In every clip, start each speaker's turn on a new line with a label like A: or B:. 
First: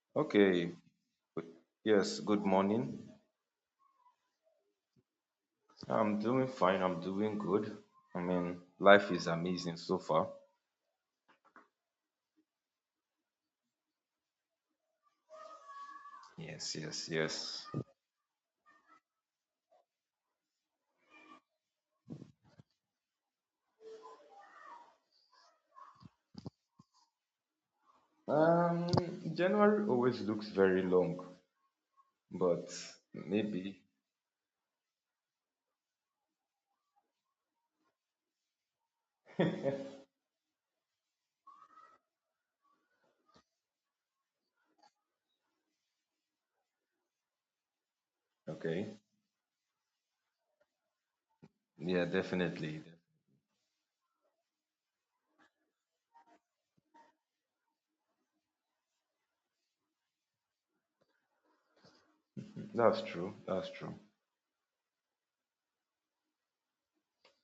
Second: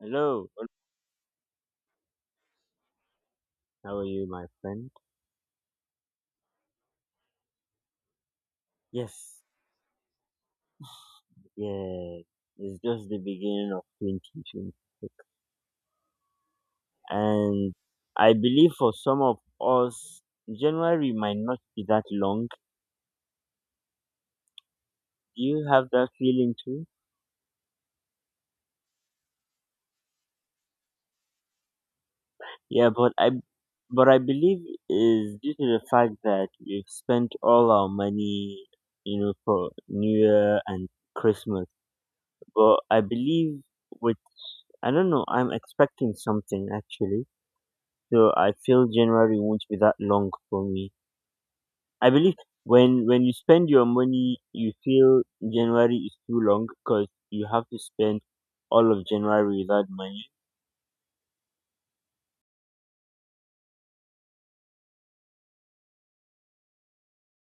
A: Hello,
B: Okay, yes, good morning.
A: how are you, my friend?
B: I'm doing fine, I'm doing good. I mean, life is
A: Yes,
B: amazing so far.
A: yeah, it's just the beginning of 2026,
B: Yes, yes, yes.
A: and I believe for some of us, January might not be that long. Do you have that feeling too?
B: Um, January always looks very long, but
A: Yeah, but I
B: maybe,
A: but I believe is due to the fact that we've spent all our money, you know, for New Year and Christmas. But I believe with I don't know, I'm expecting something actually. So I feel
B: okay.
A: January won't be that long for me.
B: Yeah,
A: I believe
B: definitely.
A: when you spend your money, you feel January is too long because you have to spend all of January without money.
B: That's true, that's true.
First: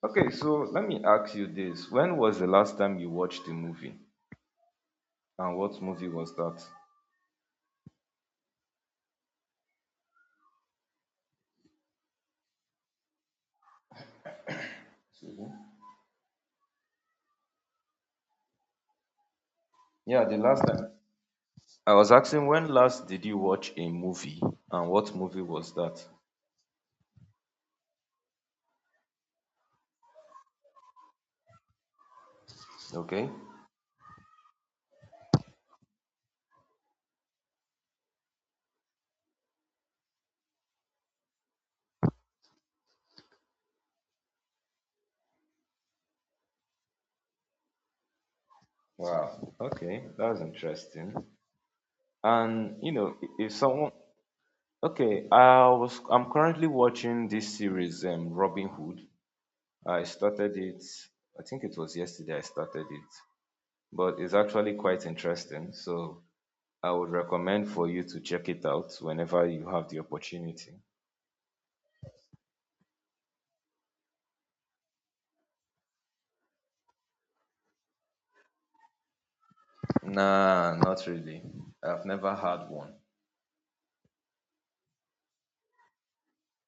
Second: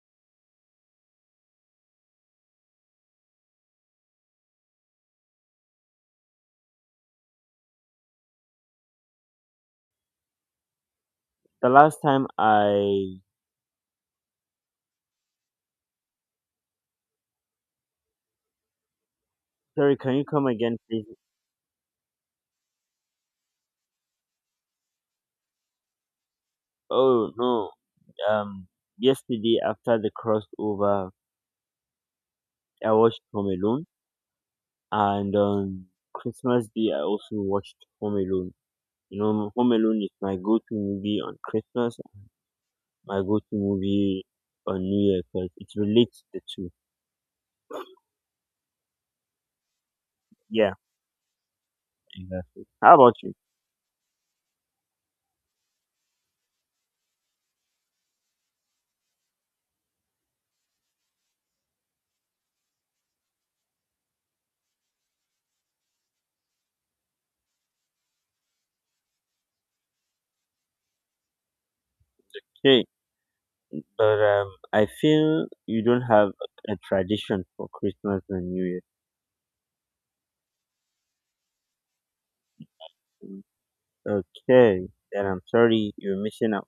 B: Okay, so let me ask you this. When was the last time you watched a movie? And what movie was that?
A: The last time I
B: Mhm.
A: Sorry, can
B: Yeah,
A: you
B: the
A: come
B: last
A: again,
B: time.
A: please?
B: I was asking when last did you watch a movie and what movie was that?
A: Oh no, um, yesterday after the crossover, I watched
B: Okay.
A: Home Alone, and on Christmas Day I also watched Home Alone. You know, Home Alone is my go-to movie on Christmas, my go-to movie on New Year, because it relates the two.
B: Wow. Okay. That's
A: Yeah,
B: interesting.
A: exactly.
B: And you
A: How about
B: know, i-
A: you?
B: if someone okay, I'm currently watching this series, Robin Hood. I started it. I think it was yesterday I started it, but it's actually quite interesting. So I would recommend for you to check it out whenever you have the opportunity.
A: Hey, but I feel you don't have a tradition for Christmas and New Year.
B: Nah, not really. I've never had one.
A: Mm, okay, then I'm sorry you're missing out.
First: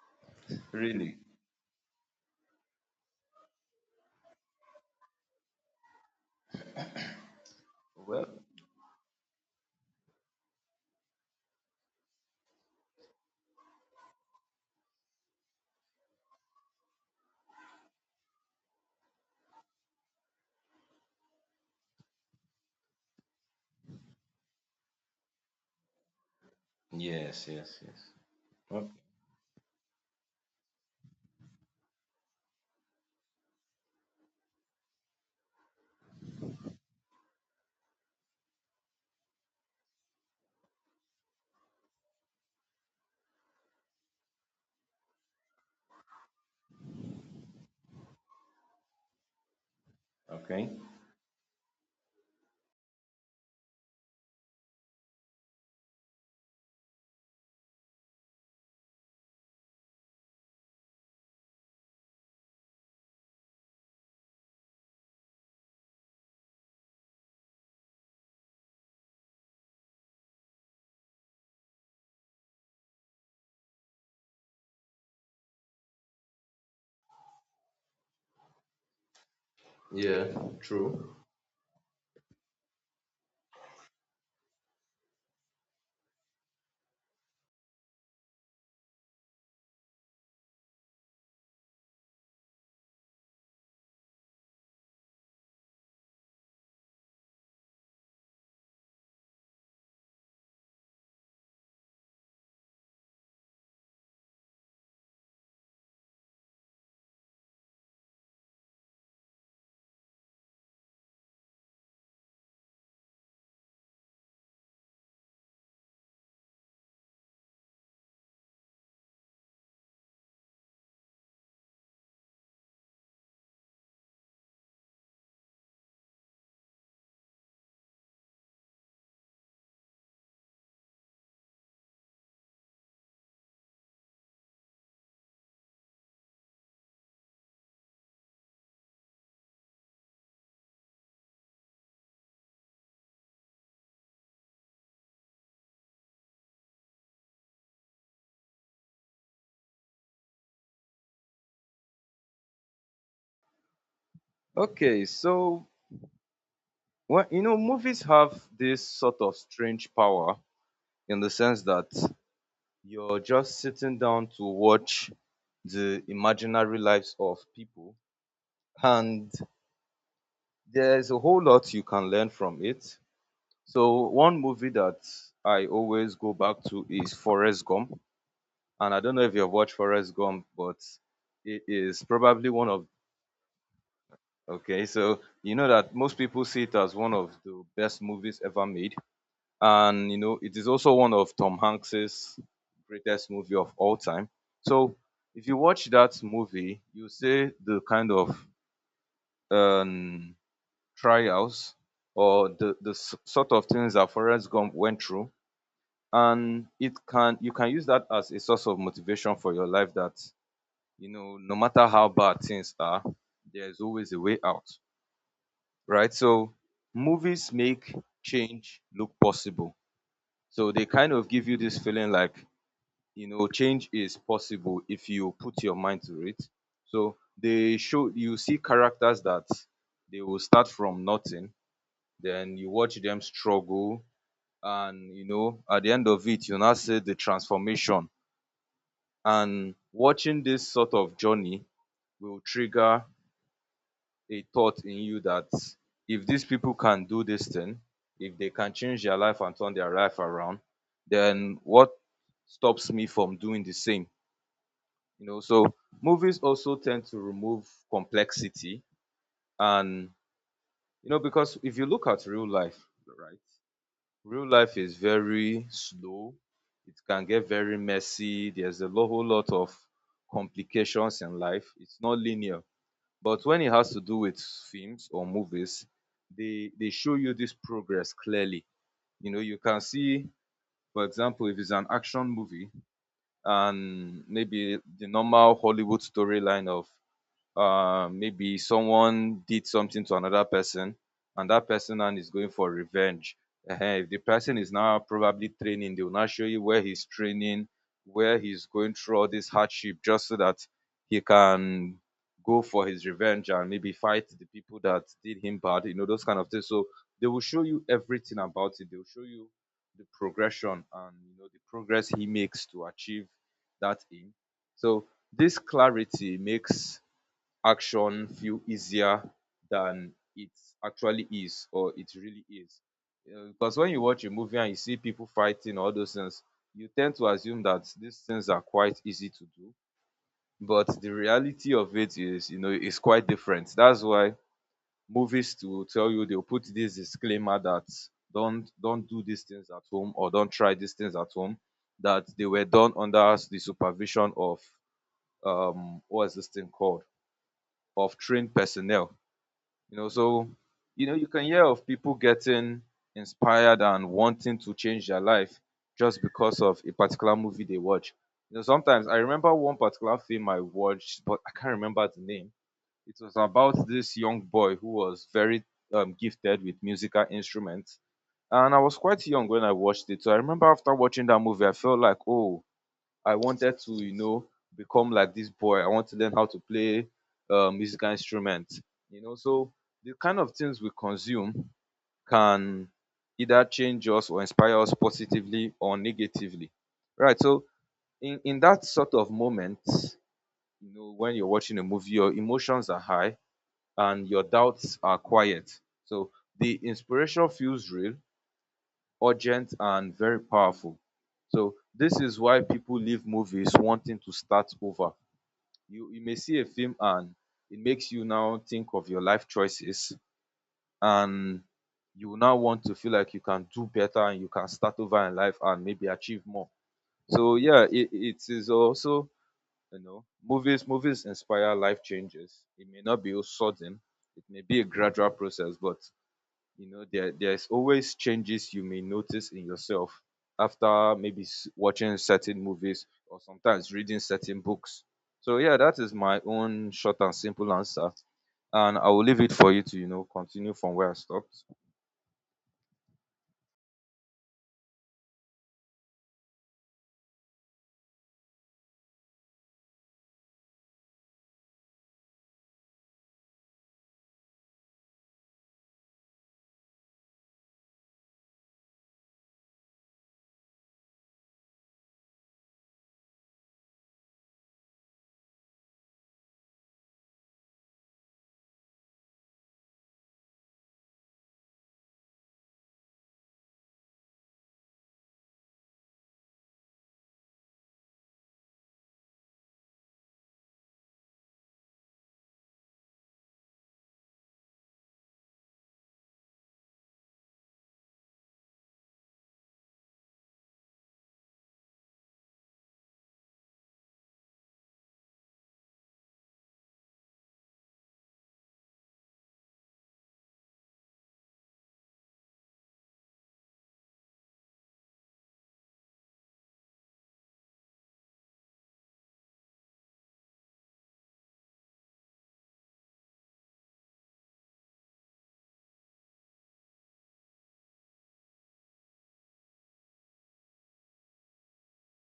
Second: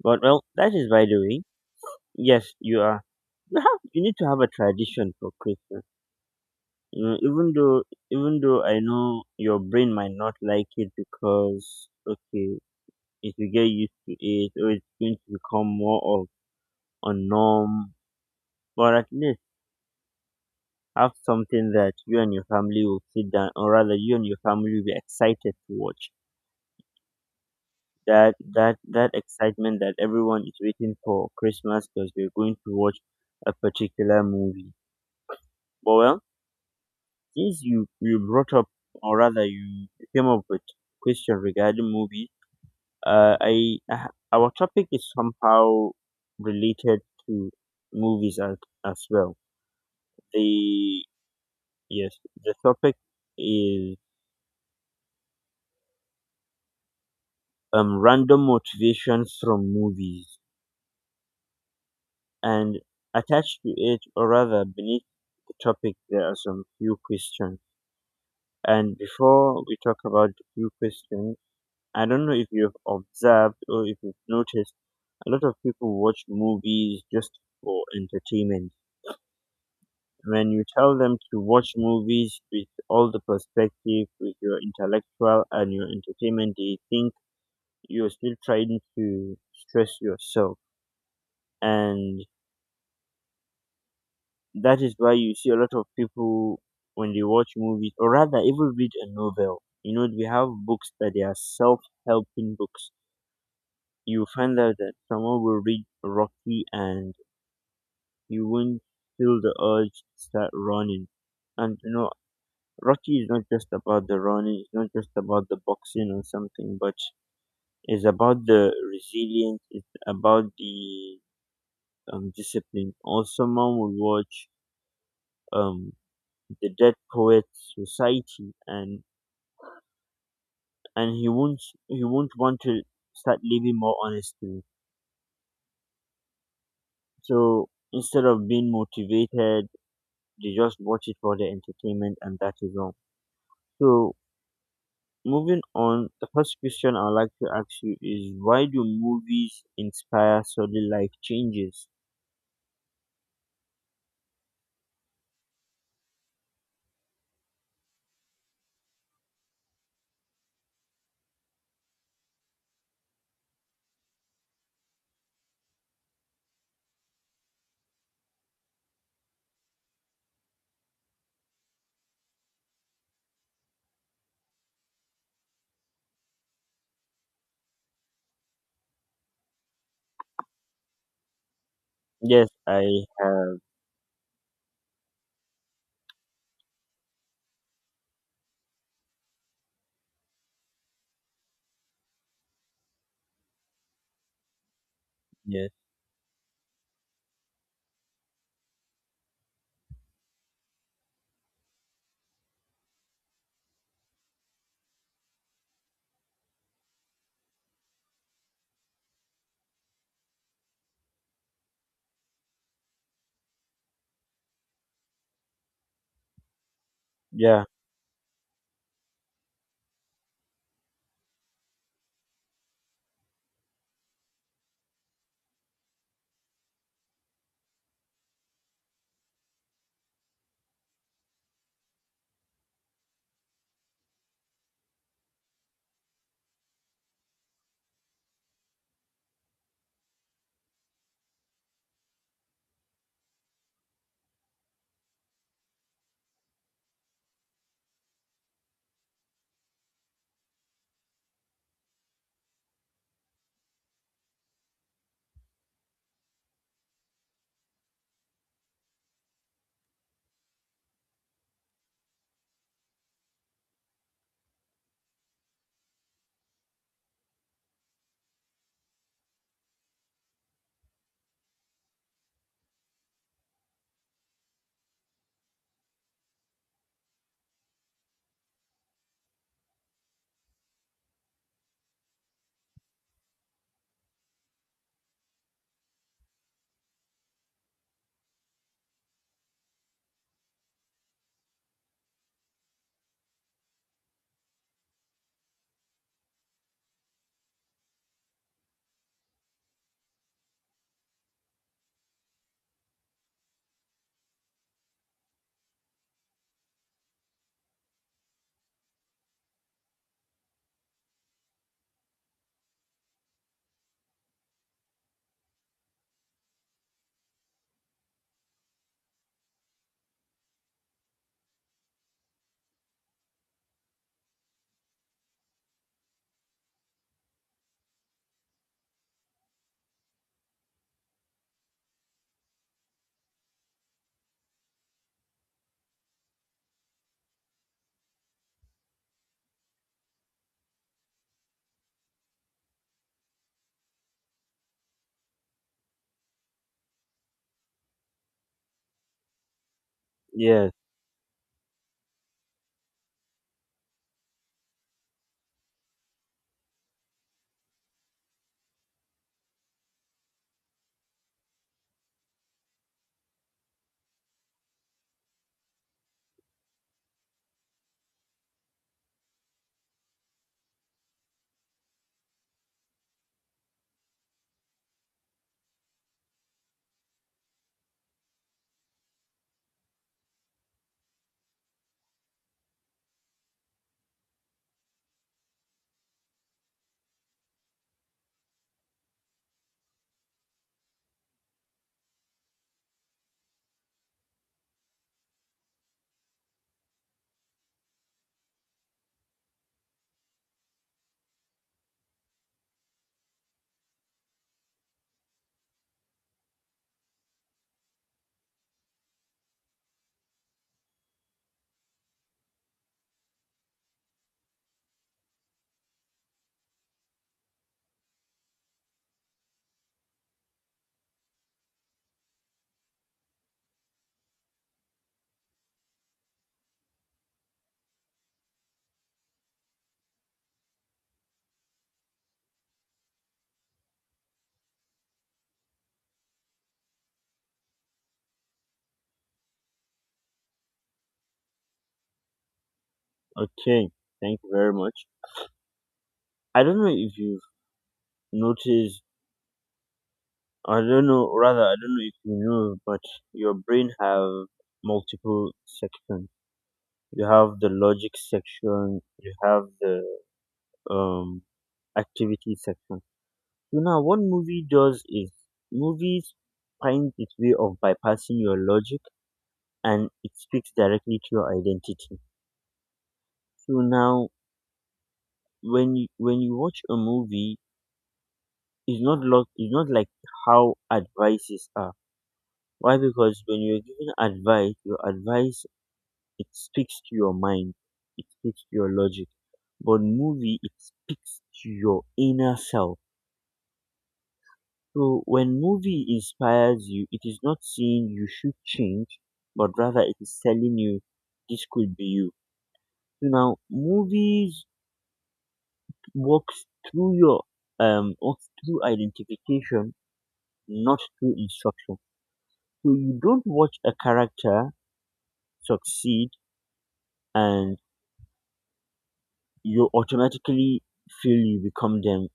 A: But well, that is by
B: Really?
A: the way. Yes, you are. You have. You need to have a tradition for Christmas. You know, even though,
B: Well,
A: even though I know your brain might not like it because okay, it will get used to it, or it's going to become more of or norm or at least have something that you and your family will sit down or rather you and your family will be excited to watch
B: yes, yes, yes.
A: that that
B: Okay.
A: that excitement that everyone is waiting for Christmas because we're going to watch a particular movie. But well, since you brought up or rather you came up with question regarding movie uh i I- our topic is somehow related to movies as well.
B: Okay.
A: The yes, the topic is random motivations from movies, and attached to it, or rather beneath the topic, there are some few questions. And before we talk about the few questions, I don't know if you've observed or if you've noticed, a lot of people watch movies just for entertainment.
B: Yeah,
A: When you tell
B: true.
A: them to watch movies with all the perspective, with your intellectual and your entertainment, they think you're still trying to stress yourself. And that is why you see a lot of people when they watch movies, or rather even read a novel. You know, we have books that they are self-helping books. You find out that someone will read Rocky and you won't feel the urge to start running. And you know, Rocky is not just about the running, it's not just about the boxing or something, but it's about the resilience, it's about the discipline. Or someone will watch um the Dead Poets Society, and and he won't he won't want to start living more honestly. So instead of being motivated, they just watch it for the entertainment, and that is wrong. So moving on, the first question I'd like to ask you is: why do movies inspire sudden life changes?
B: Okay, so well, you know, movies have this sort of strange power in the sense that you're just sitting down to watch the imaginary lives of people, and there's a whole lot you can learn from it. So one movie that I always go back to is Forrest Gump, and I don't know if you've watched Forrest Gump, but it is
A: Yes,
B: probably one
A: I
B: of
A: have.
B: okay. So you know that most people see it as one of the best movies ever made, and you know it is also one of Tom Hanks's greatest movie of all time. So if you
A: Yes,
B: watch that movie, you see the kind of um, trials or the sort of things that Forrest Gump went through, and it can you can use that as a source of motivation for your life. That you know, no matter how bad things are, there is always a way out, right? So movies
A: yeah,
B: make change look possible. So they kind of give you this feeling like, you know, change is possible if you put your mind to it. So they show you see characters that they will start from nothing, then you watch them struggle, and you know, at the end of it, you now see the transformation. And watching this sort of journey will trigger a thought in you that if these people can do this thing, if they can change their life and turn their life around, then what stops me from doing the same? You know, so movies also tend to remove complexity. And you know, because if you look at real life, right, real life is very slow. It can get very messy. There's a whole lot of complications in life. It's not linear, but when it has to do with films or movies, they show you this progress clearly. You know, you can see, for example, if it's an action movie, and maybe the normal Hollywood storyline of maybe someone did something to another person and that person now is going for revenge. Ehen, if the person is now probably training, they will now show you where he's training, where he's going through all this hardship just so that he can go for his revenge and maybe fight the people that did him bad, you know, those kind of things. So they will show you everything about it. They will show you the progression, and you know the progress he makes to achieve that aim. So this clarity makes action feel easier than it actually is, or it really is. Um, because when you watch a movie and you see people fighting all those things, you tend to assume that these things are quite easy to do. But the reality of it is, you know, is quite different. That's why movies, to tell you, they'll put this disclaimer that don't do these things at home, or don't try these things at home, that they were done under the supervision of what is this thing called of trained personnel, you know. So
A: yes.
B: you know, you can hear of people getting inspired and wanting to change their life just because of a particular movie they watch. You know, sometimes I remember one particular film I watched, but I can't remember the name. It was about this young boy who was very gifted with musical instruments. And I was quite young when I watched it. So I remember after watching that movie, I felt like, oh, I wanted to, you know, become like this boy. I want to learn how to play musical instrument. You know, so the kind of things we consume can either change us or inspire us positively or negatively. Right. So in that sort of moment, you know, when you're watching a movie, your emotions are high and your doubts are quiet. So the inspiration feels real, urgent and very powerful. So this is why people leave movies wanting to start over. You may see a film and it makes you now think of your life choices, and you now want to feel like you can do better and you can start over in life and maybe achieve more. So yeah, it is also, you know, movies inspire life changes. It may not be all sudden, it may be a gradual process, but you know there's always changes you may notice in yourself after maybe watching certain movies or sometimes reading certain books. So yeah, that is my own short and simple answer, and I will leave it for you to, you know, continue from where I stopped.
A: Okay, thank you very much. I don't know if you've noticed. I don't know. Rather, I don't know if you know, but your brain have multiple sections. You have the logic section. You have the um activity section. So now, what movie does is movies finds its way of bypassing your logic and it speaks directly to your identity. So now, when you watch a movie, it's not like how advices are. Why? Because when you're giving advice, your advice it speaks to your mind, it speaks to your logic. But movie, it speaks to your inner self. So when movie inspires you, it is not saying you should change, but rather it is telling you this could be you. So now movies works through your works through identification, not through instruction. So you don't watch a character succeed and you automatically feel you become them.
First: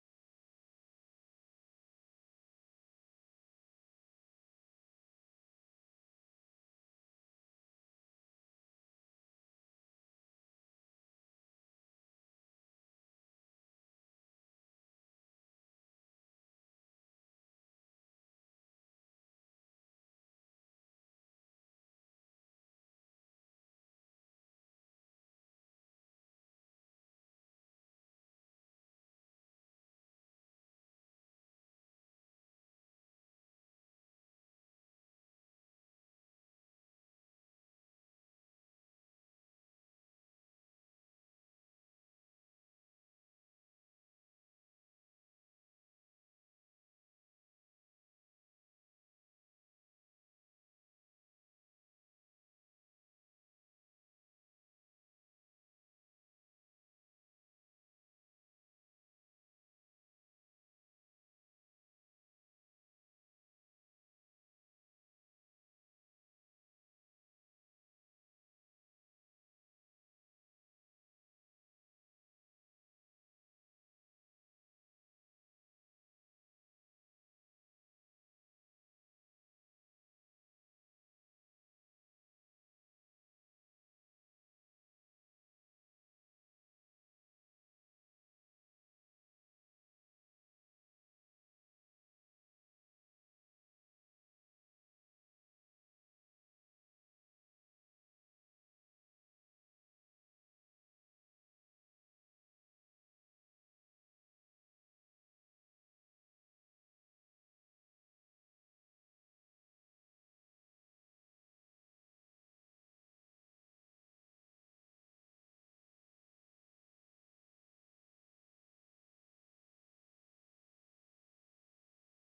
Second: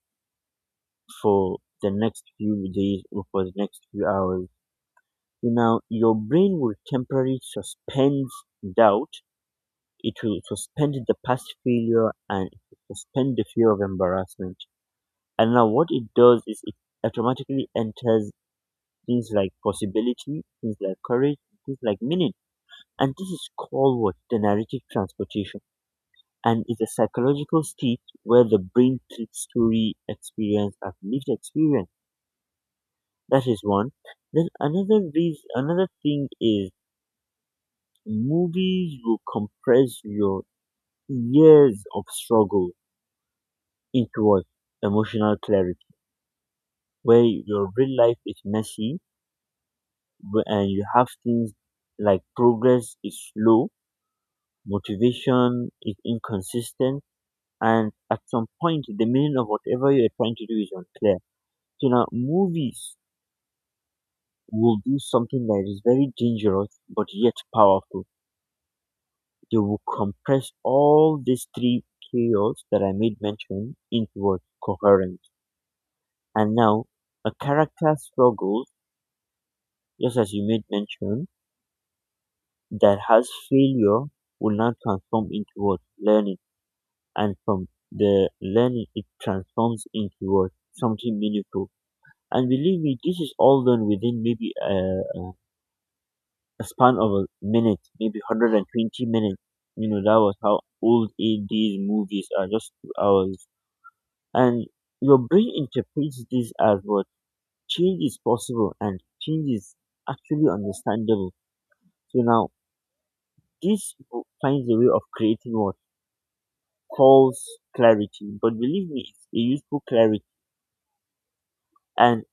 A: For the next few days or for the next few hours, you know, your brain will temporarily suspend doubt. It will suspend the past failure and it will suspend the fear of embarrassment. And now what it does is it automatically enters things like possibility, things like courage, things like meaning. And this is called what? The narrative transportation. And it's a psychological state where the brain treats story experience as lived experience. That is one. Then another reason, another thing is movies will compress your years of struggle into what emotional clarity, where your real life is messy and you have things like progress is slow, motivation is inconsistent, and at some point the meaning of whatever you are trying to do is unclear. So now movies will do something that is very dangerous but yet powerful. They would compress all these three keywords that I made mention into what coherent. And now a character struggles, just as you made mention, that has failure will now transform into what learning, and from the learning it transforms into what something meaningful. And believe me, this is all done within maybe a span of a minute, maybe 120 minutes. You know, that was how old 80s movies are, just 2 hours. And your brain interprets this as what: change is possible and change is actually understandable. So now this book finds a way of creating what false clarity, but believe me, it's a useful clarity, and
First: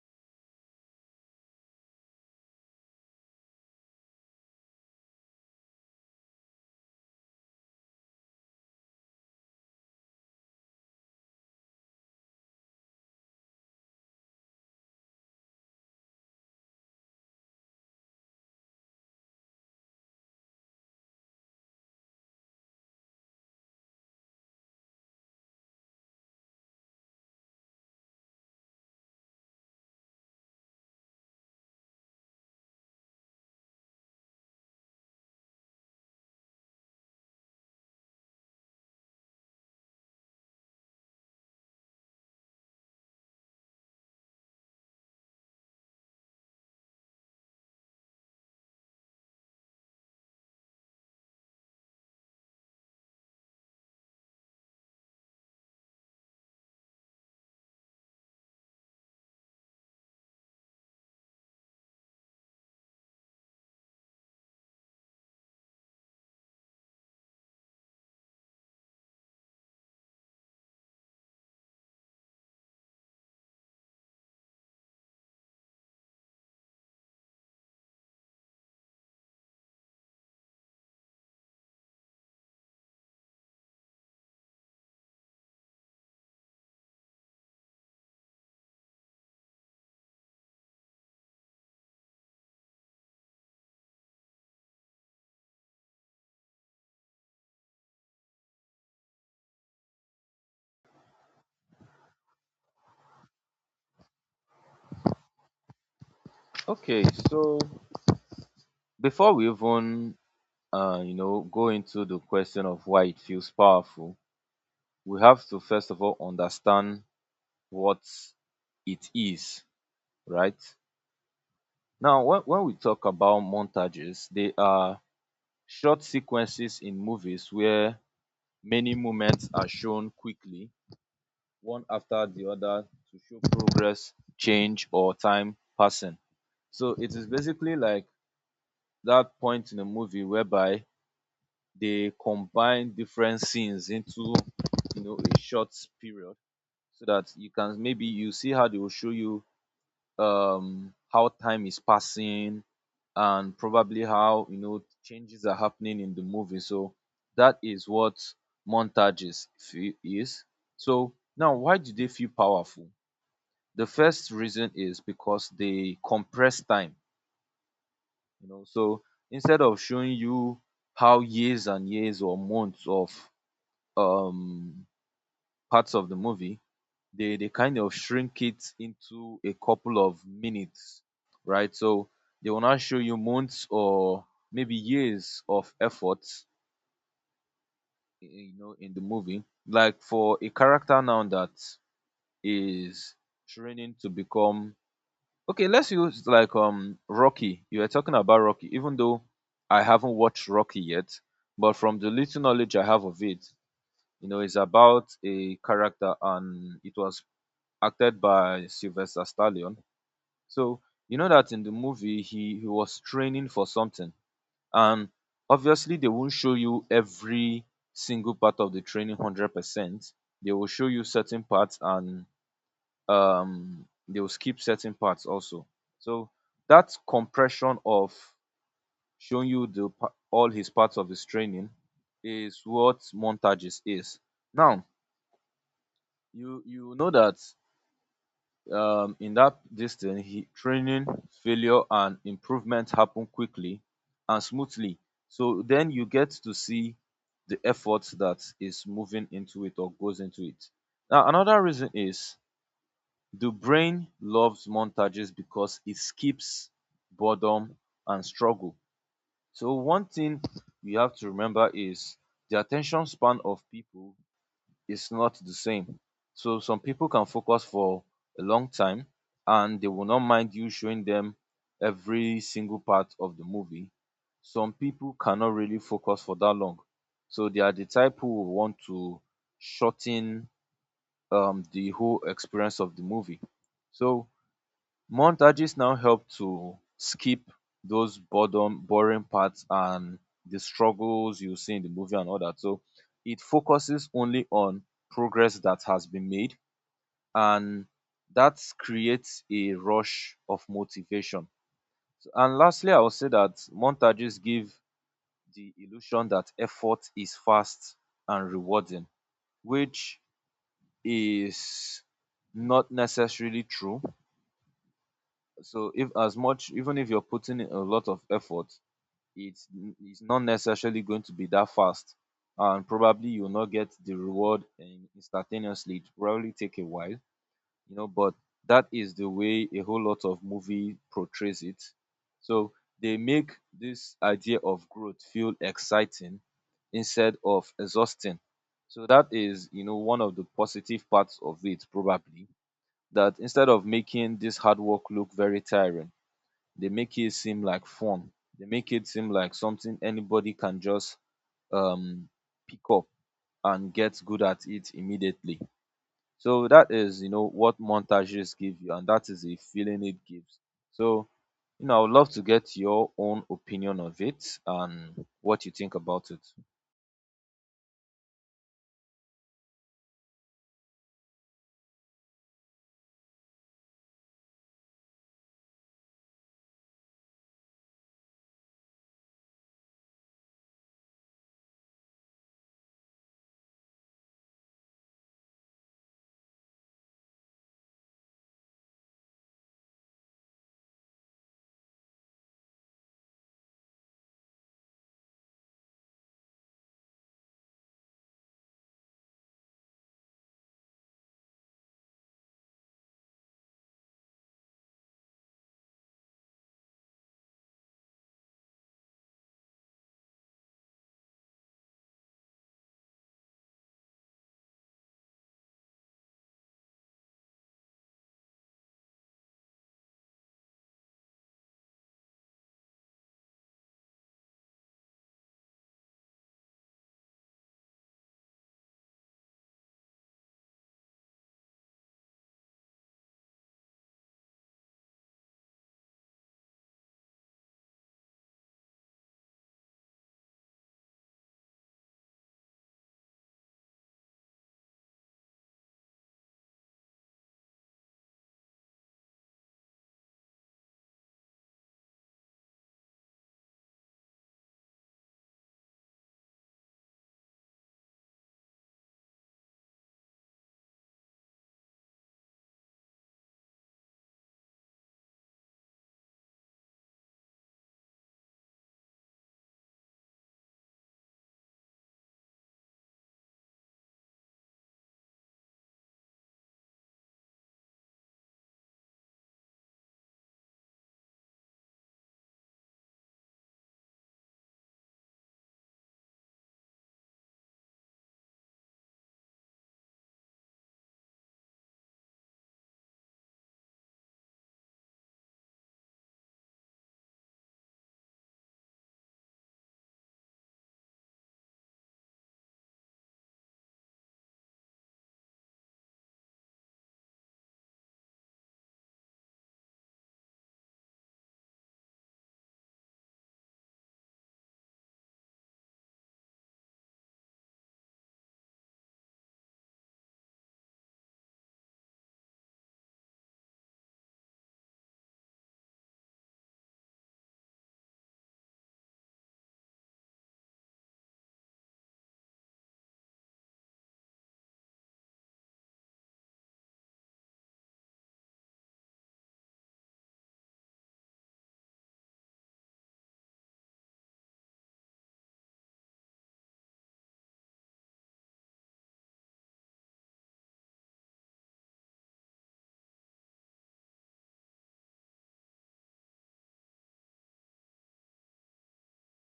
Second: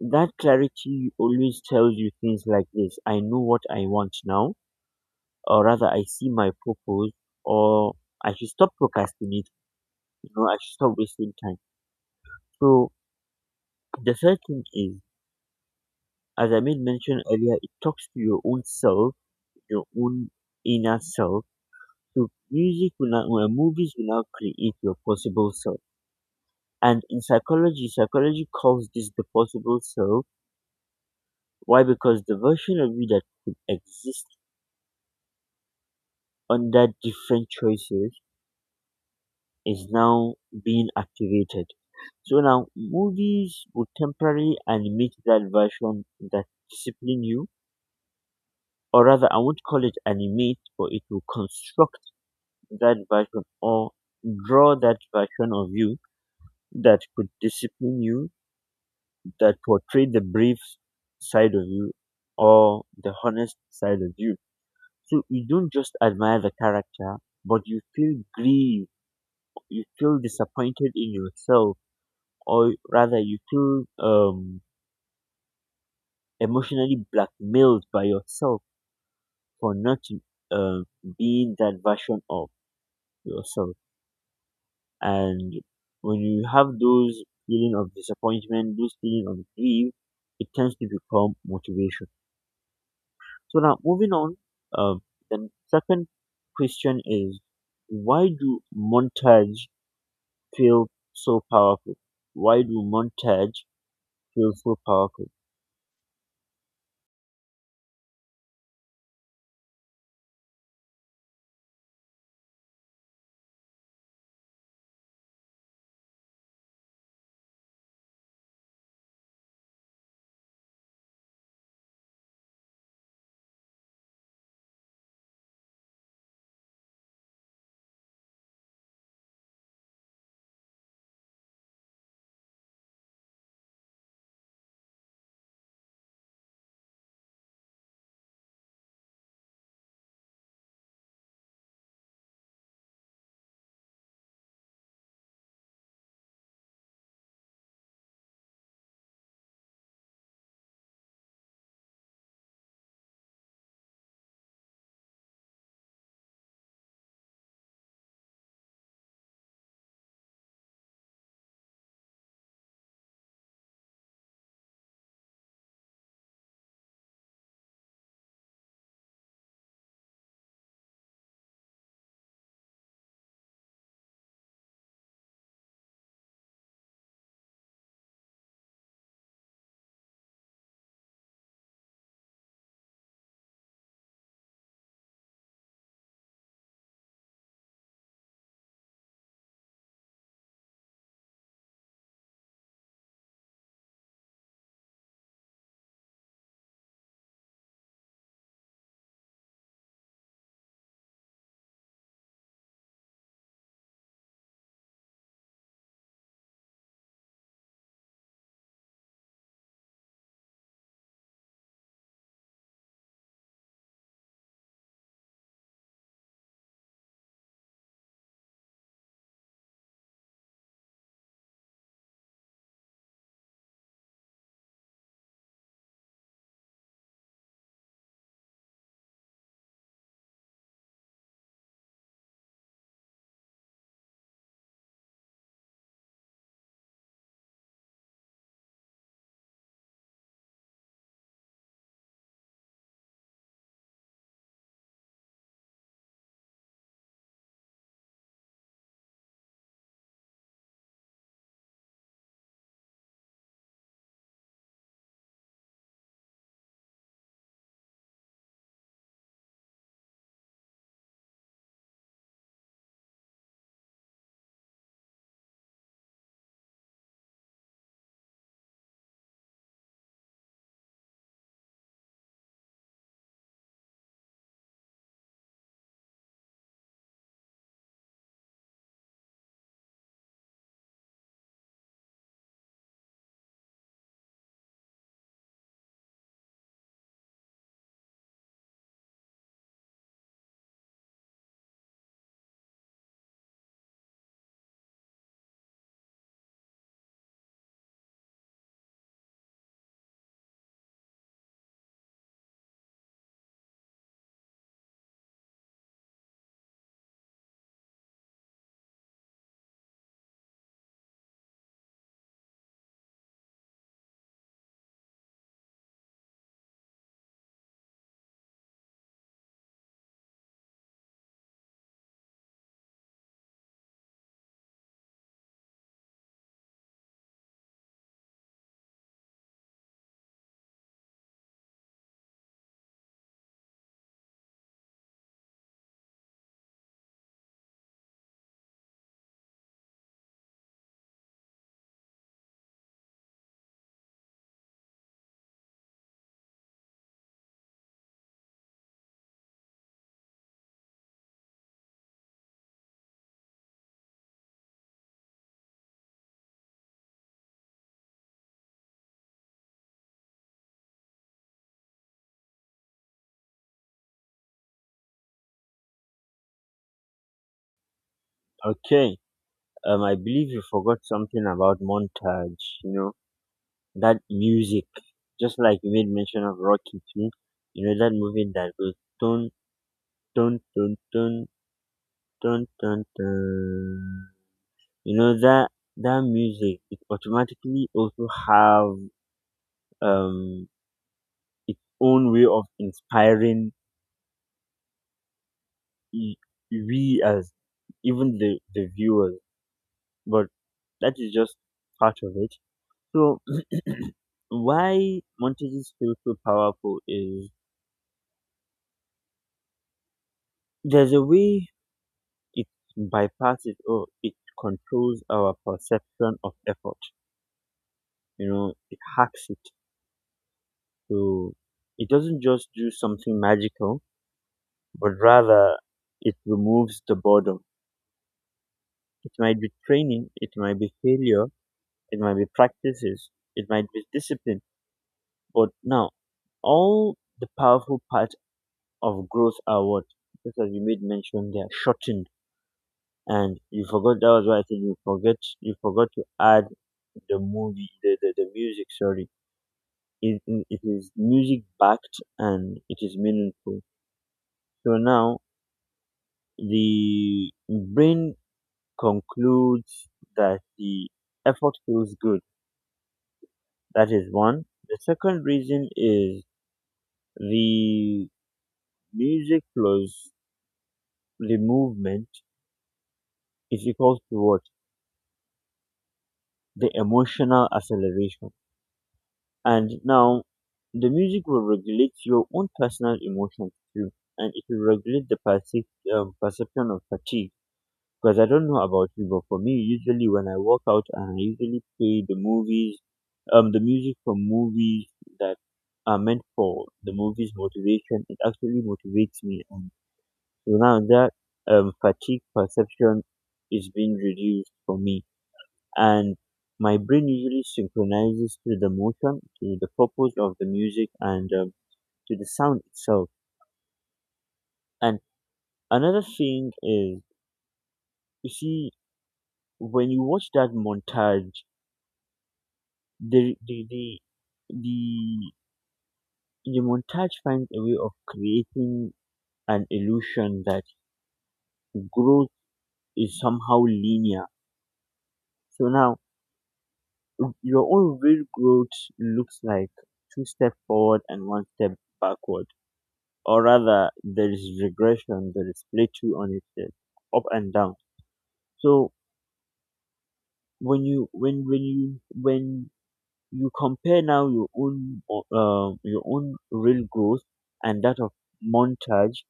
A: that clarity always tells you things like this: I know what I want now, or rather, I see my purpose, or I should stop procrastinating. You know, I should stop wasting time. So the third thing is, as I made mention earlier, it talks to your own self, your own inner self. So music will now, well, movies will now create your possible self. And in psychology, psychology calls this the possible self. Why? Because the version of you that could exist under different choices is now being activated. So now movies will temporarily animate that version that discipline you, or rather, I won't call it animate, but it will construct that version or draw that version of you that could discipline you, that portrayed the brave side of you or the honest side of you. So you don't just admire the character, but you feel grieved, you feel disappointed in yourself, or rather, you feel emotionally blackmailed by yourself for not uh, being that version of yourself. And when you have those feeling of disappointment, those feeling of grief, it tends to become motivation. So now moving on, um, the second question is: why do montage feel so powerful? Why do montage feel so powerful?
B: Okay, so before we even you know go into the question of why it feels powerful, we have to first of all understand what it is, right? Now when we talk about montages, they are short sequences in movies where many moments are shown quickly, one after the other, to show progress, change, or time passing. So it is basically like that point in a movie whereby they combine different scenes into, you know, a short period, so that you can maybe you see how they will show you how time is passing and probably how you know changes are happening in the movie. So that is what montages is. So now, why do they feel powerful? The first reason is because they compress time. You know, so instead of showing you how years and years or months of um, parts of the movie, they kind of shrink it into a couple of minutes, right? So they will not show you months or maybe years of effort, eh, you know, in the movie. Like for a character now that is training to become okay, let's use like Rocky. You were talking about Rocky, even though I haven't watched Rocky yet, but from the little knowledge I have of it, you know, it's about a character and it was acted by Sylvester Stallone. So you know that in the movie he was training for something, and obviously they won't show you every single part of the training 100%. They will show you certain parts, and they will skip certain parts also. So that compression of showing you all his parts of his training is what montages is. Now you know that in that distance, he training failure and improvement happen quickly and smoothly. So then you get to see the effort that is moving into it or goes into it. Now another reason is the brain loves montages because it skips boredom and struggle. So one thing you have to remember is the attention span of people is not the same. So some people can focus for a long time and they will not mind you showing them every single part of the movie. Some people cannot really focus for that long. So they are the type who will want to shorten the whole experience of the movie. So montages now help to skip those boredom boring parts and the struggles you see in the movie and all that. So it focuses only on progress that has been made, and that creates a rush of motivation. And lastly, I will say that montages give the illusion that effort is fast and rewarding, which is not necessarily true. So if as much even if you're putting in a lot of effort, it's it's not necessarily going to be that fast, and probably you'll not get the reward instantaneously. It probably take a while, you know, but that is the way a whole lot of movie portrays it. So they make this idea of growth feel exciting instead of exhausting. So that is, you know, one of the positive parts of it, probably, that instead of making this hard work look very tiring, they make it seem like fun. They make it seem like something anybody can just um pick up and get good at it immediately. So that is, you know, what montages give you, and that is the feeling it gives. So you know I would love to get your own opinion of it and what you think about it.
A: Okay, I believe you forgot something about montage. You know that music, just like you made mention of Rocky too. You know that movie that goes dun dun dun dun dun dun dun. You know that that music. It automatically also have um its own way of inspiring y- we as even the viewers. But that is just part of it. So why montages feel so powerful is there's a way it bypasses or it controls our perception of effort. You know, it hacks it. So it doesn't just do something magical, but rather it removes the boredom. It might be training, it might be failure, it might be practices, it might be discipline. But now, all the powerful parts of growth are what? Just as you made mention, they are shortened. And you forgot, that was why I said you forget, you forgot to add the movie, the music, sorry. It is music backed and it is meaningful. So now the brain concludes that the effort feels good. That is one. The second reason is the music plus the movement is equals to what? The emotional acceleration. And now the music will regulate your own personal emotions too, and it will regulate the perception of fatigue. Because I don't know about you, but for me, usually when I walk out and I usually play the movies, the music from movies that are meant for the movie's motivation, it actually motivates me. So now that fatigue perception is being reduced for me, and my brain usually synchronizes to the motion, to the purpose of the music, and to the sound itself. And another thing is, you see, when you watch that montage, the the the the, the montage finds a way of creating an illusion that growth is somehow linear. So now your own real growth looks like two steps forward and one step backward. Or rather, there is regression, there is plateau on it, up and down. So when you compare now your own real growth and that of montage,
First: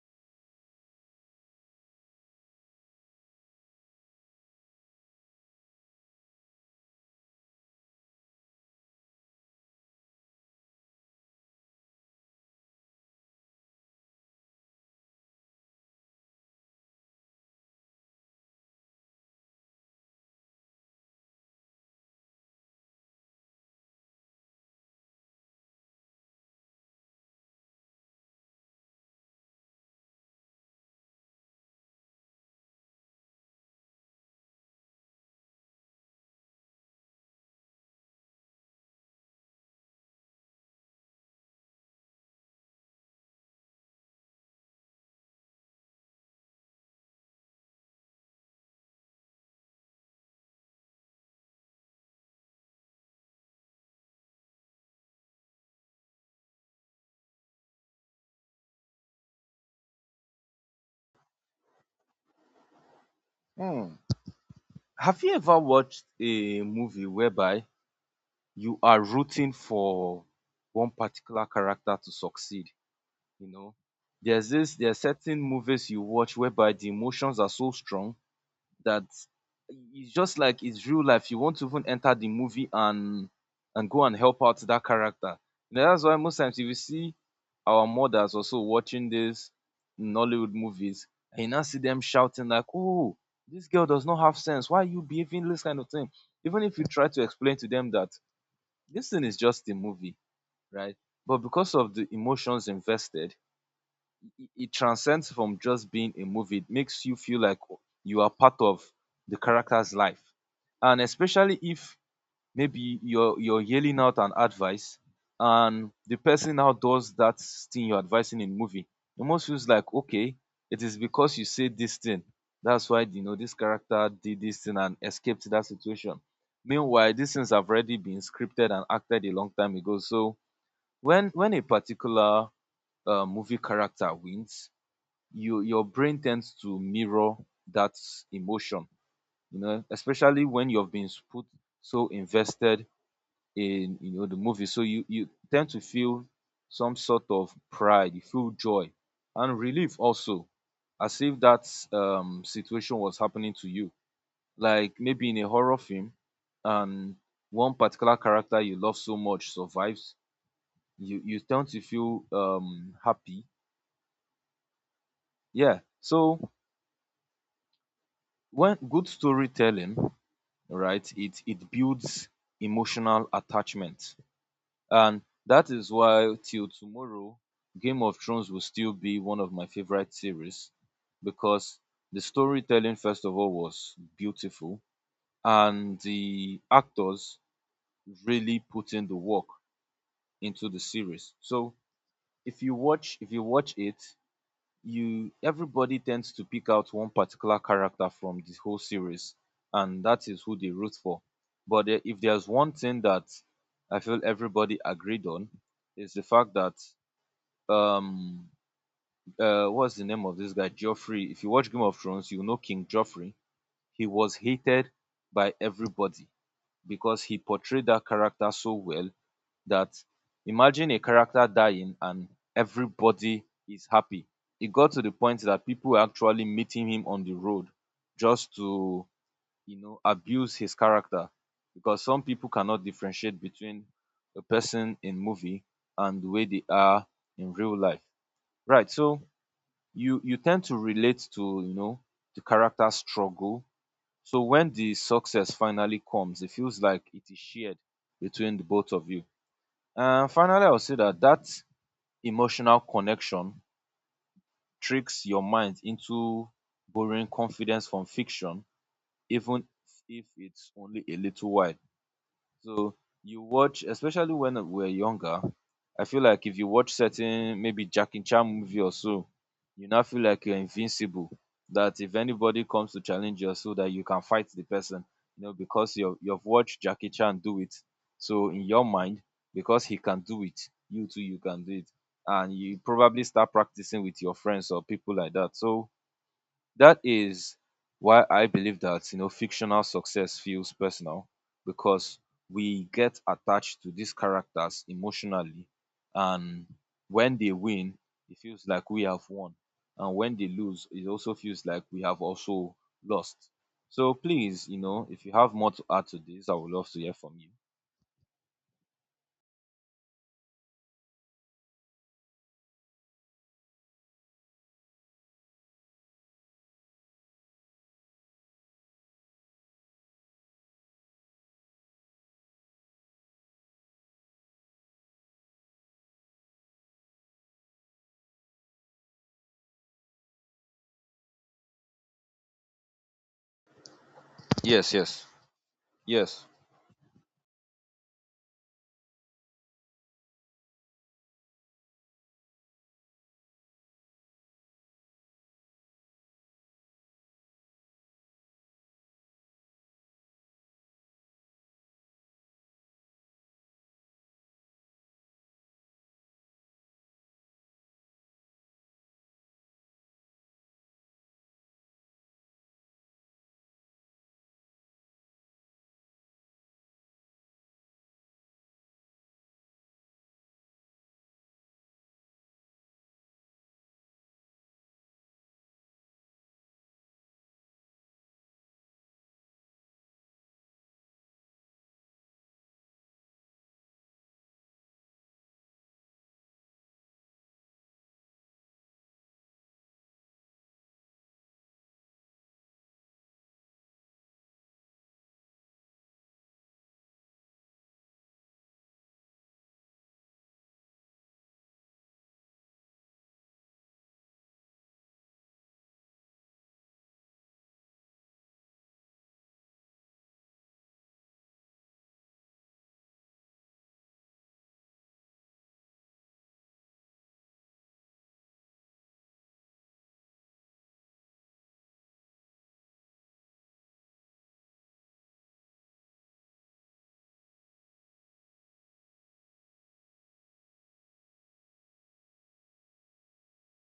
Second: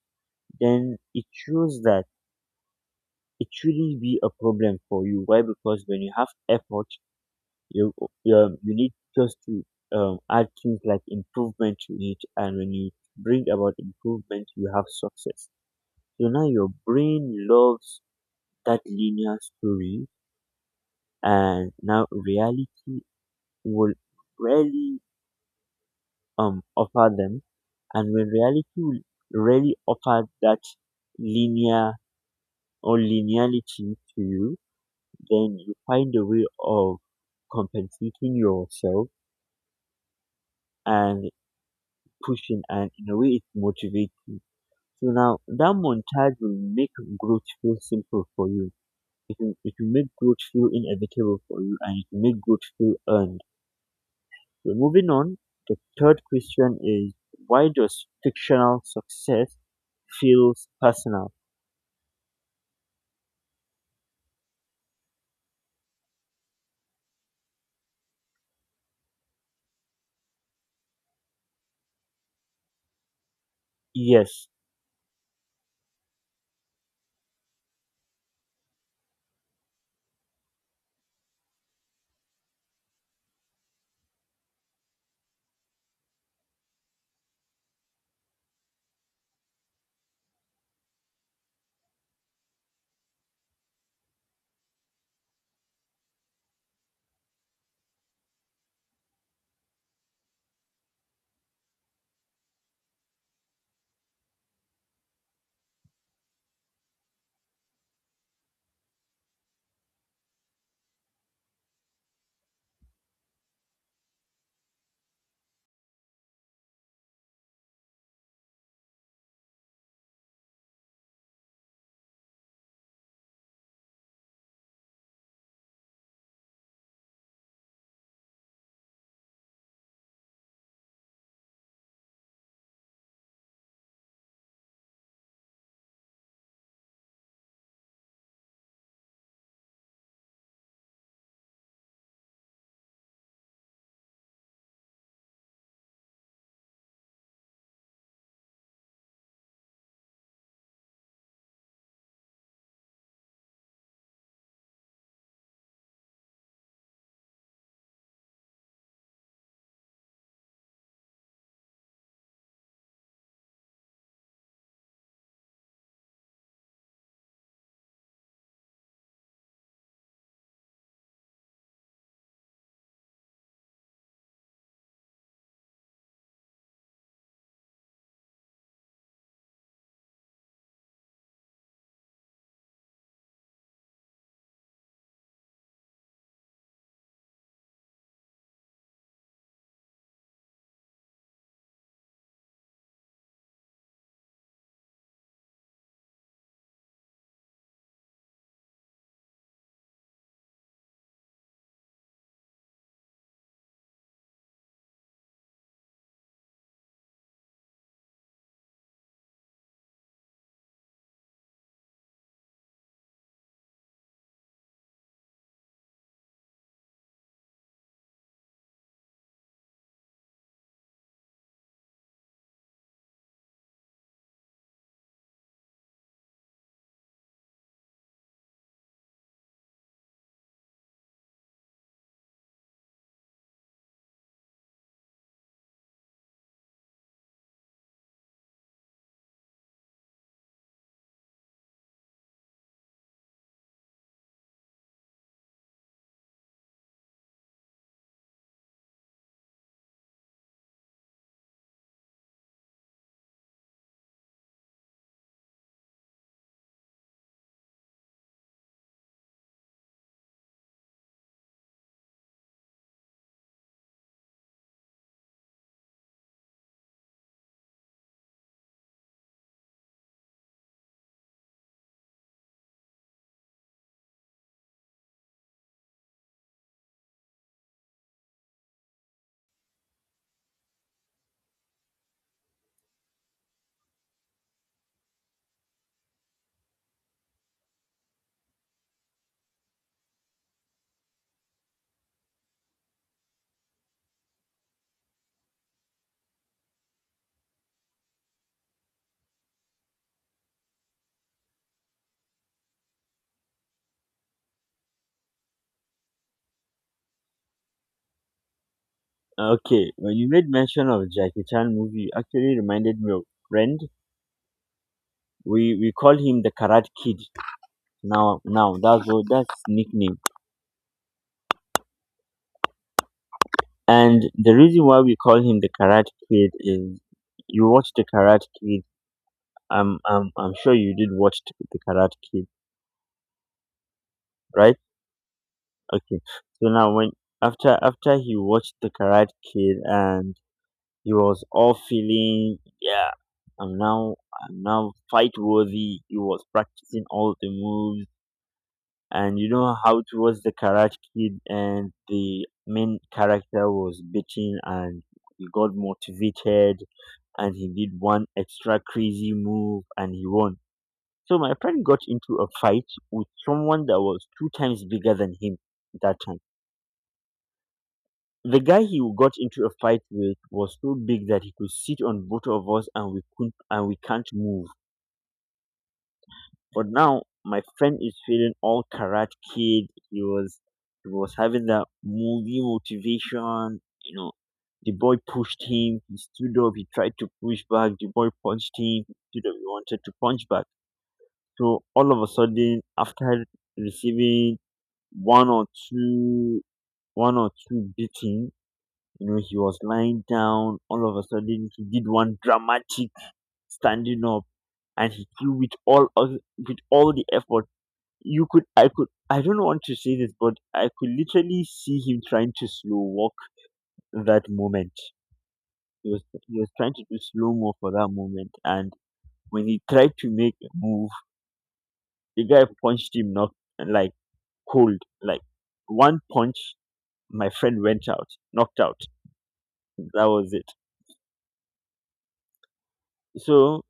A: then it shows that it shouldn't be a problem for you. Why? Because when you have effort, you you need just to add things like improvement to it, and when you bring about improvement you have success. So now your brain loves that linear story, and now reality will rarely offer them. And when reality will rarely offer that linear or linearity to you, then you find a way of compensating yourself and pushing, and in a way it motivates you. So now that montage will make growth feel simple for you. It will make growth feel inevitable for you, and it will make growth feel earned. So moving on, the third question is, why does fictional success feels personal?
B: Hmm. Have you ever watched a movie whereby you are rooting for one particular character to succeed, you know?
A: Yes.
B: There are certain movies you watch whereby the emotions are so strong that it's just like it's real life. You want to even enter the movie and go and help out that character, you know. That's why most times if you see our mothers also watching this Nollywood movies and you now see them shouting like, oh, this girl does not have sense, why are you behaving this kind of thing? Even if you try to explain to them that this thing is just a movie, right? But because of the emotions invested, it transcends from just being a movie. It makes you feel like you are part of the character's life. And especially if maybe you're yelling out an advice and the person now does that thing you're advising in movie, it almost feels like, okay, it is because you said this thing. That's why, you know, this character did this thing and escaped that situation. Meanwhile, these things have already been scripted and acted a long time ago. So when a particular movie character wins, you, your brain tends to mirror that emotion, you know, especially when you've been put so invested in, you know, the movie. So you tend to feel some sort of pride, you feel joy and relief also, as if that situation was happening to you, like maybe in a horror film, and one particular character you love so much survives, you tend to feel happy. Yeah. So when good storytelling, right, it builds emotional attachment, and that is why till tomorrow, Game of Thrones will still be one of my favorite series, because the storytelling first of all was beautiful, and the actors really put in the work into the series. So if you watch it, you, everybody tends to pick out one particular character from the whole series, and that is who they root for. But if there's one thing that I feel everybody agreed on, is the fact that, um what's the name of this guy, Joffrey? If you watch Game of Thrones, you know King Joffrey. He was hated by everybody, because he portrayed that character so well that imagine a character dying and everybody is happy. It got to the point that people were actually meeting him on the road just to, you know, abuse his character, because some people cannot differentiate between a person in movie and the way they are in real life, right? So you tend to relate to, you know, the character struggle. So when the success finally comes, it feels like it is shared between the both of you. And finally, I will say that that emotional connection tricks your mind into borrowing confidence from fiction, even if it's only a little while. So you watch, especially when we're younger, I feel like if you watch certain maybe Jackie Chan movie or so, you now feel like you're invincible. That if anybody comes to challenge you or so, that you can fight the person, you know, because you've watched Jackie Chan do it. So in your mind, because he can do it, you too you can do it, and you probably start practicing with your friends or people like that. So that is why I believe that, you know, fictional success feels personal, because we get attached to these characters emotionally, and when they win, it feels like we have won, and when they lose, it also feels like we have also lost. So please, you know, if you have more to add to this, I would love to hear from you.
A: Okay. When you made mention of Jackie Chan movie, you actually reminded me of friend. We call him the Karate Kid. Now that's what that's his nickname. And the reason why we call him the Karate Kid is, you watch the Karate Kid. I'm sure you did watch the Karate Kid, right?
B: Yes, yes,
A: Okay.
B: yes.
A: So now when after he watched the Karate Kid and he was all feeling, yeah, I'm now I'm now fight worthy. He was practicing all the moves, and you know how it was the Karate Kid, and the main character was bitching and he got motivated, and he did one extra crazy move and he won. So my friend got into a fight with someone that was two times bigger than him that time. The guy he got into a fight with was so big that he could sit on both of us and we couldn't, and we can't move. But now my friend is feeling all karate kid. He was having that movie motivation, you know. The boy pushed him, he stood up, he tried to push back, the boy punched him, he stood up, he wanted to punch back. So all of a sudden, after receiving one or two, one or two beating, you know, he was lying down. All of a sudden, he did one dramatic standing up, and he threw with with all the effort. I could, I don't want to say this, but I could literally see him trying to slow walk that moment. He was he was trying to do slow mo for that moment, and when he tried to make a move, the guy punched him, knocked like cold. Like one punch, my friend went out, knocked out. That was it. So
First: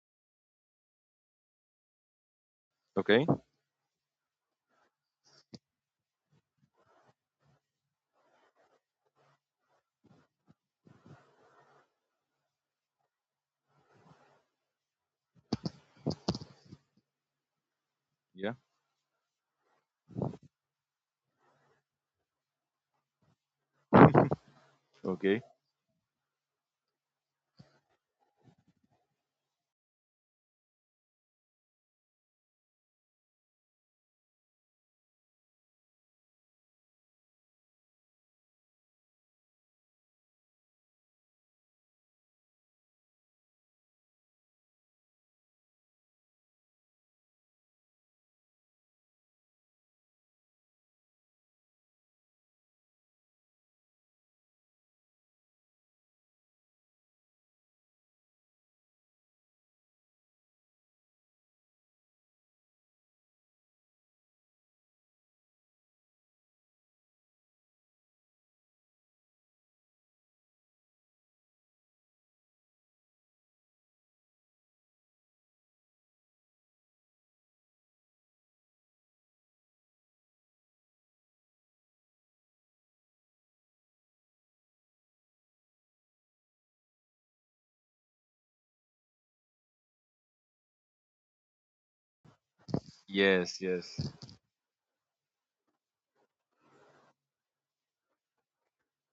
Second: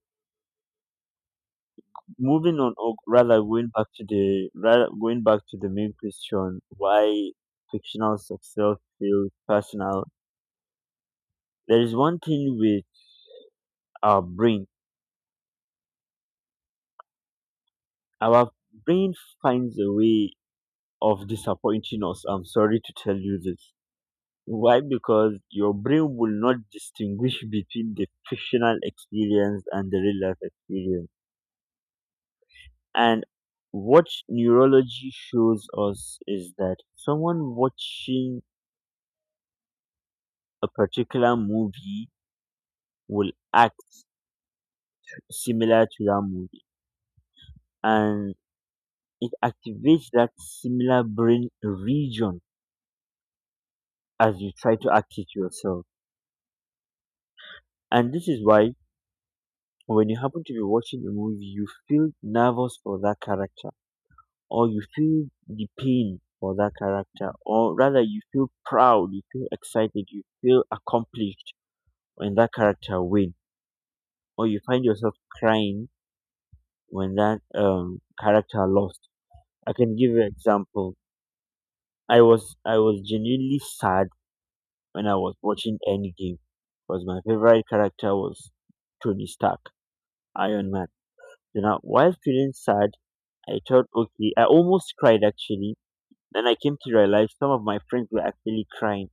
A: moving on, or
B: Okay.
A: rather going back to the rather going back to the main question, why fictional success feels personal? There is one thing with our brain. Our
B: Yeah.
A: brain finds a way of disappointing us. I'm sorry to tell you this. Why? Because
B: Okay.
A: your brain will not distinguish between the fictional experience and the real life experience. And what neurology shows us is that someone watching a particular movie will act similar to that movie, and it activates that similar brain region as you try to act it yourself. And this is why, when you happen to be watching a movie, you feel nervous for that character, or you feel the pain for that character, or rather you feel proud, you feel excited, you feel accomplished when that character win, or you find yourself crying when that character lost. I can give you an example. I was genuinely sad when I was watching Endgame, because my favorite character was Tony Stark, Iron Man. So now, while feeling sad, I
B: Yes,
A: thought,
B: yes.
A: okay, I almost cried actually. Then I came to realize some of my friends were actually crying.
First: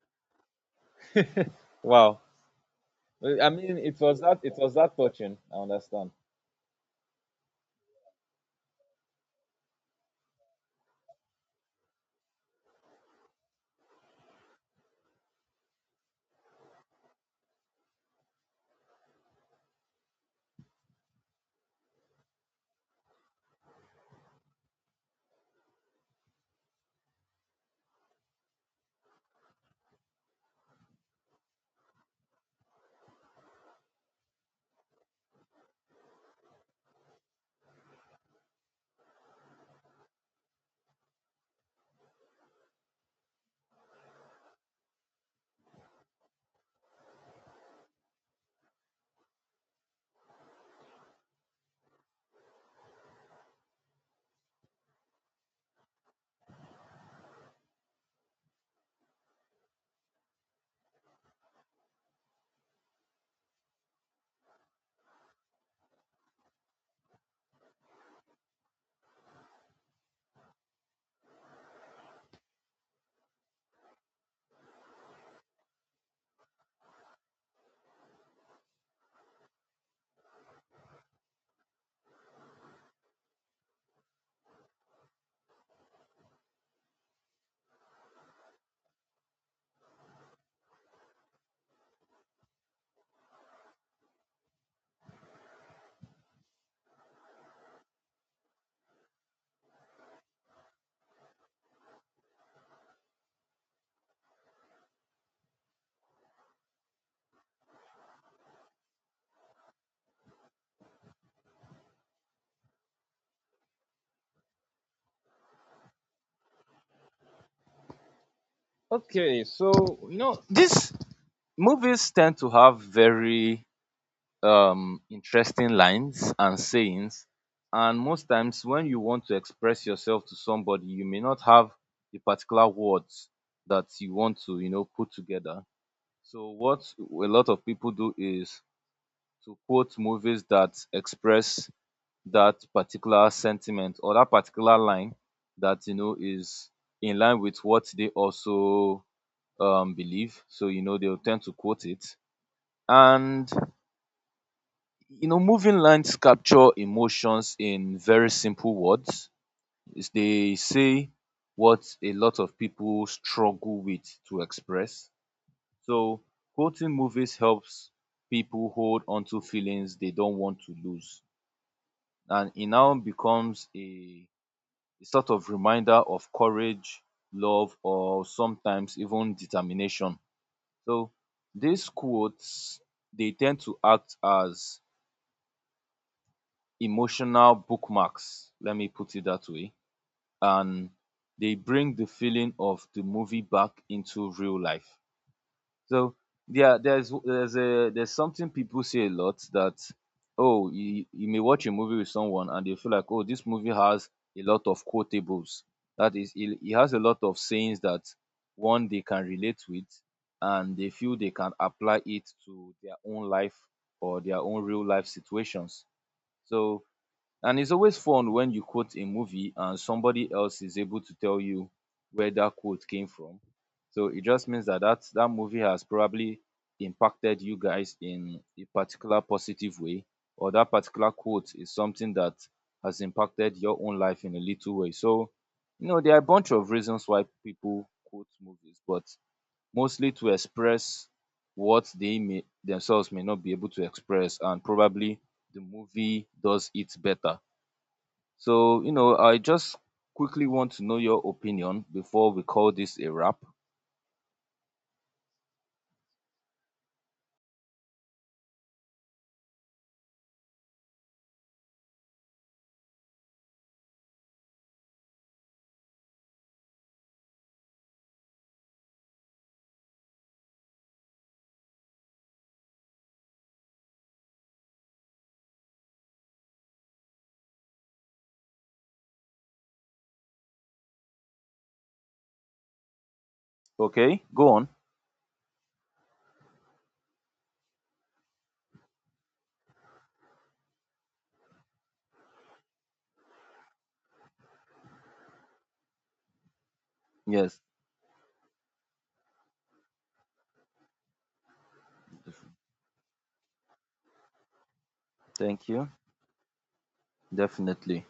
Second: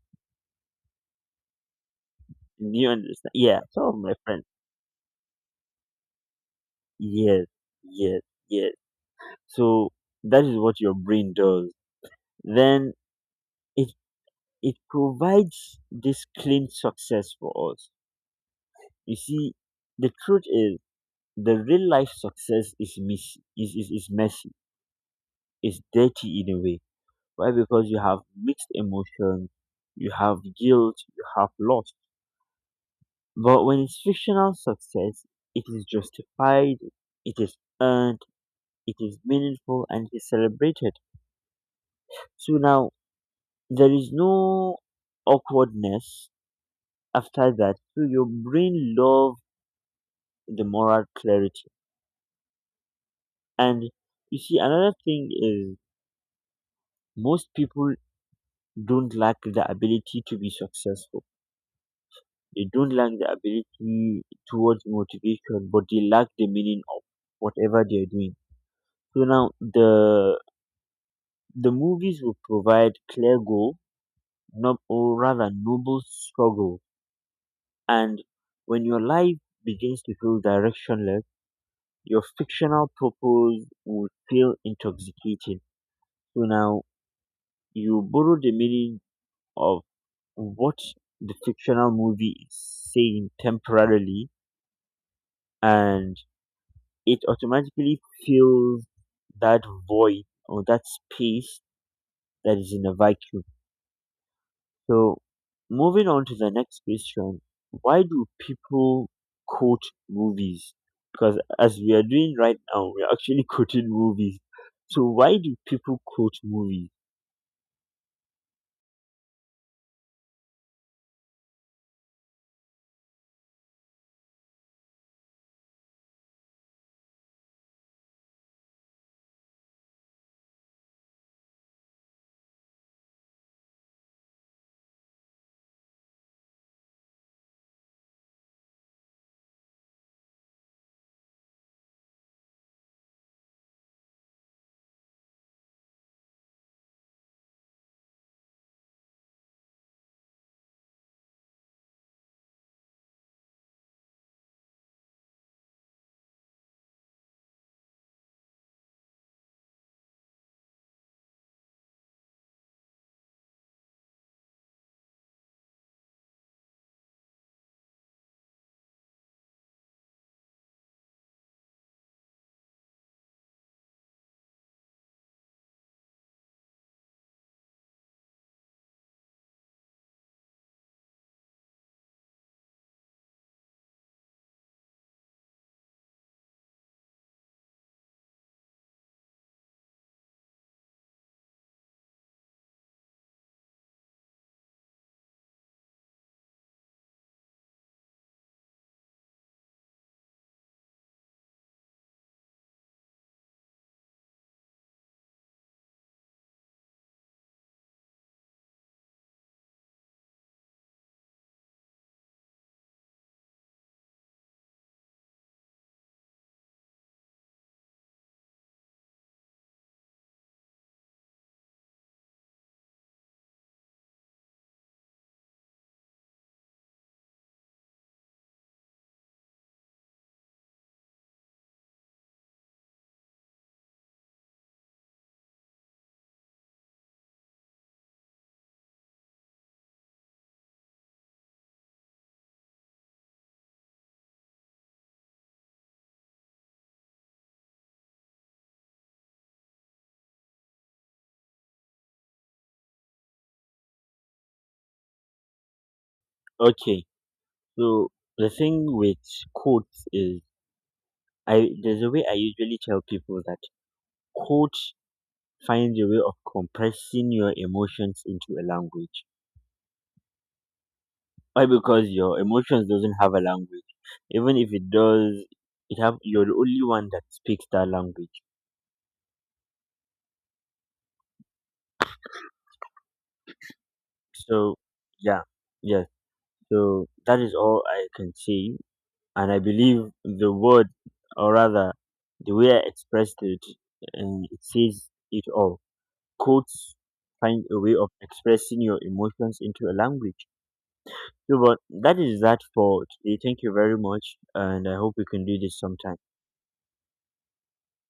B: Wow.
A: Do you understand?
B: I
A: Yeah,
B: mean,
A: some of
B: it
A: my
B: was that.
A: friends.
B: It was that touching. I understand.
A: Yes, yes, yes. So that is what your brain does. Then it it provides this clean success for us. You see, the truth is, the real life success is messy, is messy, is dirty in a way. Why? Because you have mixed emotions, you have guilt, you have loss. But when it's fictional success, it is justified, it is earned, it is meaningful, and it is celebrated. So now there is no awkwardness after that. So your brain loves the moral clarity. And you see, another thing is, most people don't lack the ability to be successful. They don't lack the ability towards motivation, but they lack the meaning of whatever they're doing. So now, the movies will provide clear goal, no, or rather noble struggle. And when your life begins to feel directionless, your fictional purpose will feel intoxicating. So now you borrow the meaning of what the fictional movie is saying temporarily, and it automatically fills that void or that space that is in a vacuum. So, moving on to the next question, why do people quote movies? Because as we are doing right now, we're actually quoting movies. So, why do people quote movies?
B: Okay, so you know these movies tend to have very interesting lines and sayings, and most times when you want to express yourself to somebody, you may not have the particular words that you want to, you know, put together. So what a lot of people do is to quote movies that express that particular sentiment or that particular line that, you know, is in line with what they also believe. So, you know, they'll tend to quote it. And, you know, moving lines capture emotions in very simple words. They say what a lot of people struggle with to express. So quoting movies helps people hold onto feelings they don't want to lose. And it now becomes a sort of reminder of courage, love, or sometimes even determination. So these quotes, they tend to act as emotional bookmarks, let me put it that way, and they bring the feeling of the movie back into real life. So yeah, there's something people say a lot, that oh, you may watch a movie with someone and they feel like, oh, this movie has a lot of quotables. That is, it has a lot of sayings that one they can relate with, and they feel they can apply it to their own life or their own real life situations. So, and it's always fun when you quote a movie and somebody else is able to tell you where that quote came from. So it just means that that movie has probably impacted you guys in a particular positive way, or that particular quote is something that has impacted your own life in a little way. So, you know, there are a bunch of reasons why people quote movies, but mostly to express what they may not be able to express, and probably the movie does it better. So, you know, I just quickly want to know your opinion before we call this a wrap.
A: Okay, so the thing with quotes is, I there's a way I usually tell people that Could finds a way of compressing your emotions into a language. Why? Because your emotions doesn't have a language. Even if it does, it have you're the only one that speaks that language.
B: Okay, go on.
A: So yeah, yes. So that is all I can say, and I believe the word, or rather, the way I expressed it, and it says it all. Quotes
B: Yes,
A: find a way of expressing your emotions into a language. So, but that is that for today. Thank you very much, and I hope we can do
B: thank
A: this
B: you.
A: sometime.
B: Definitely.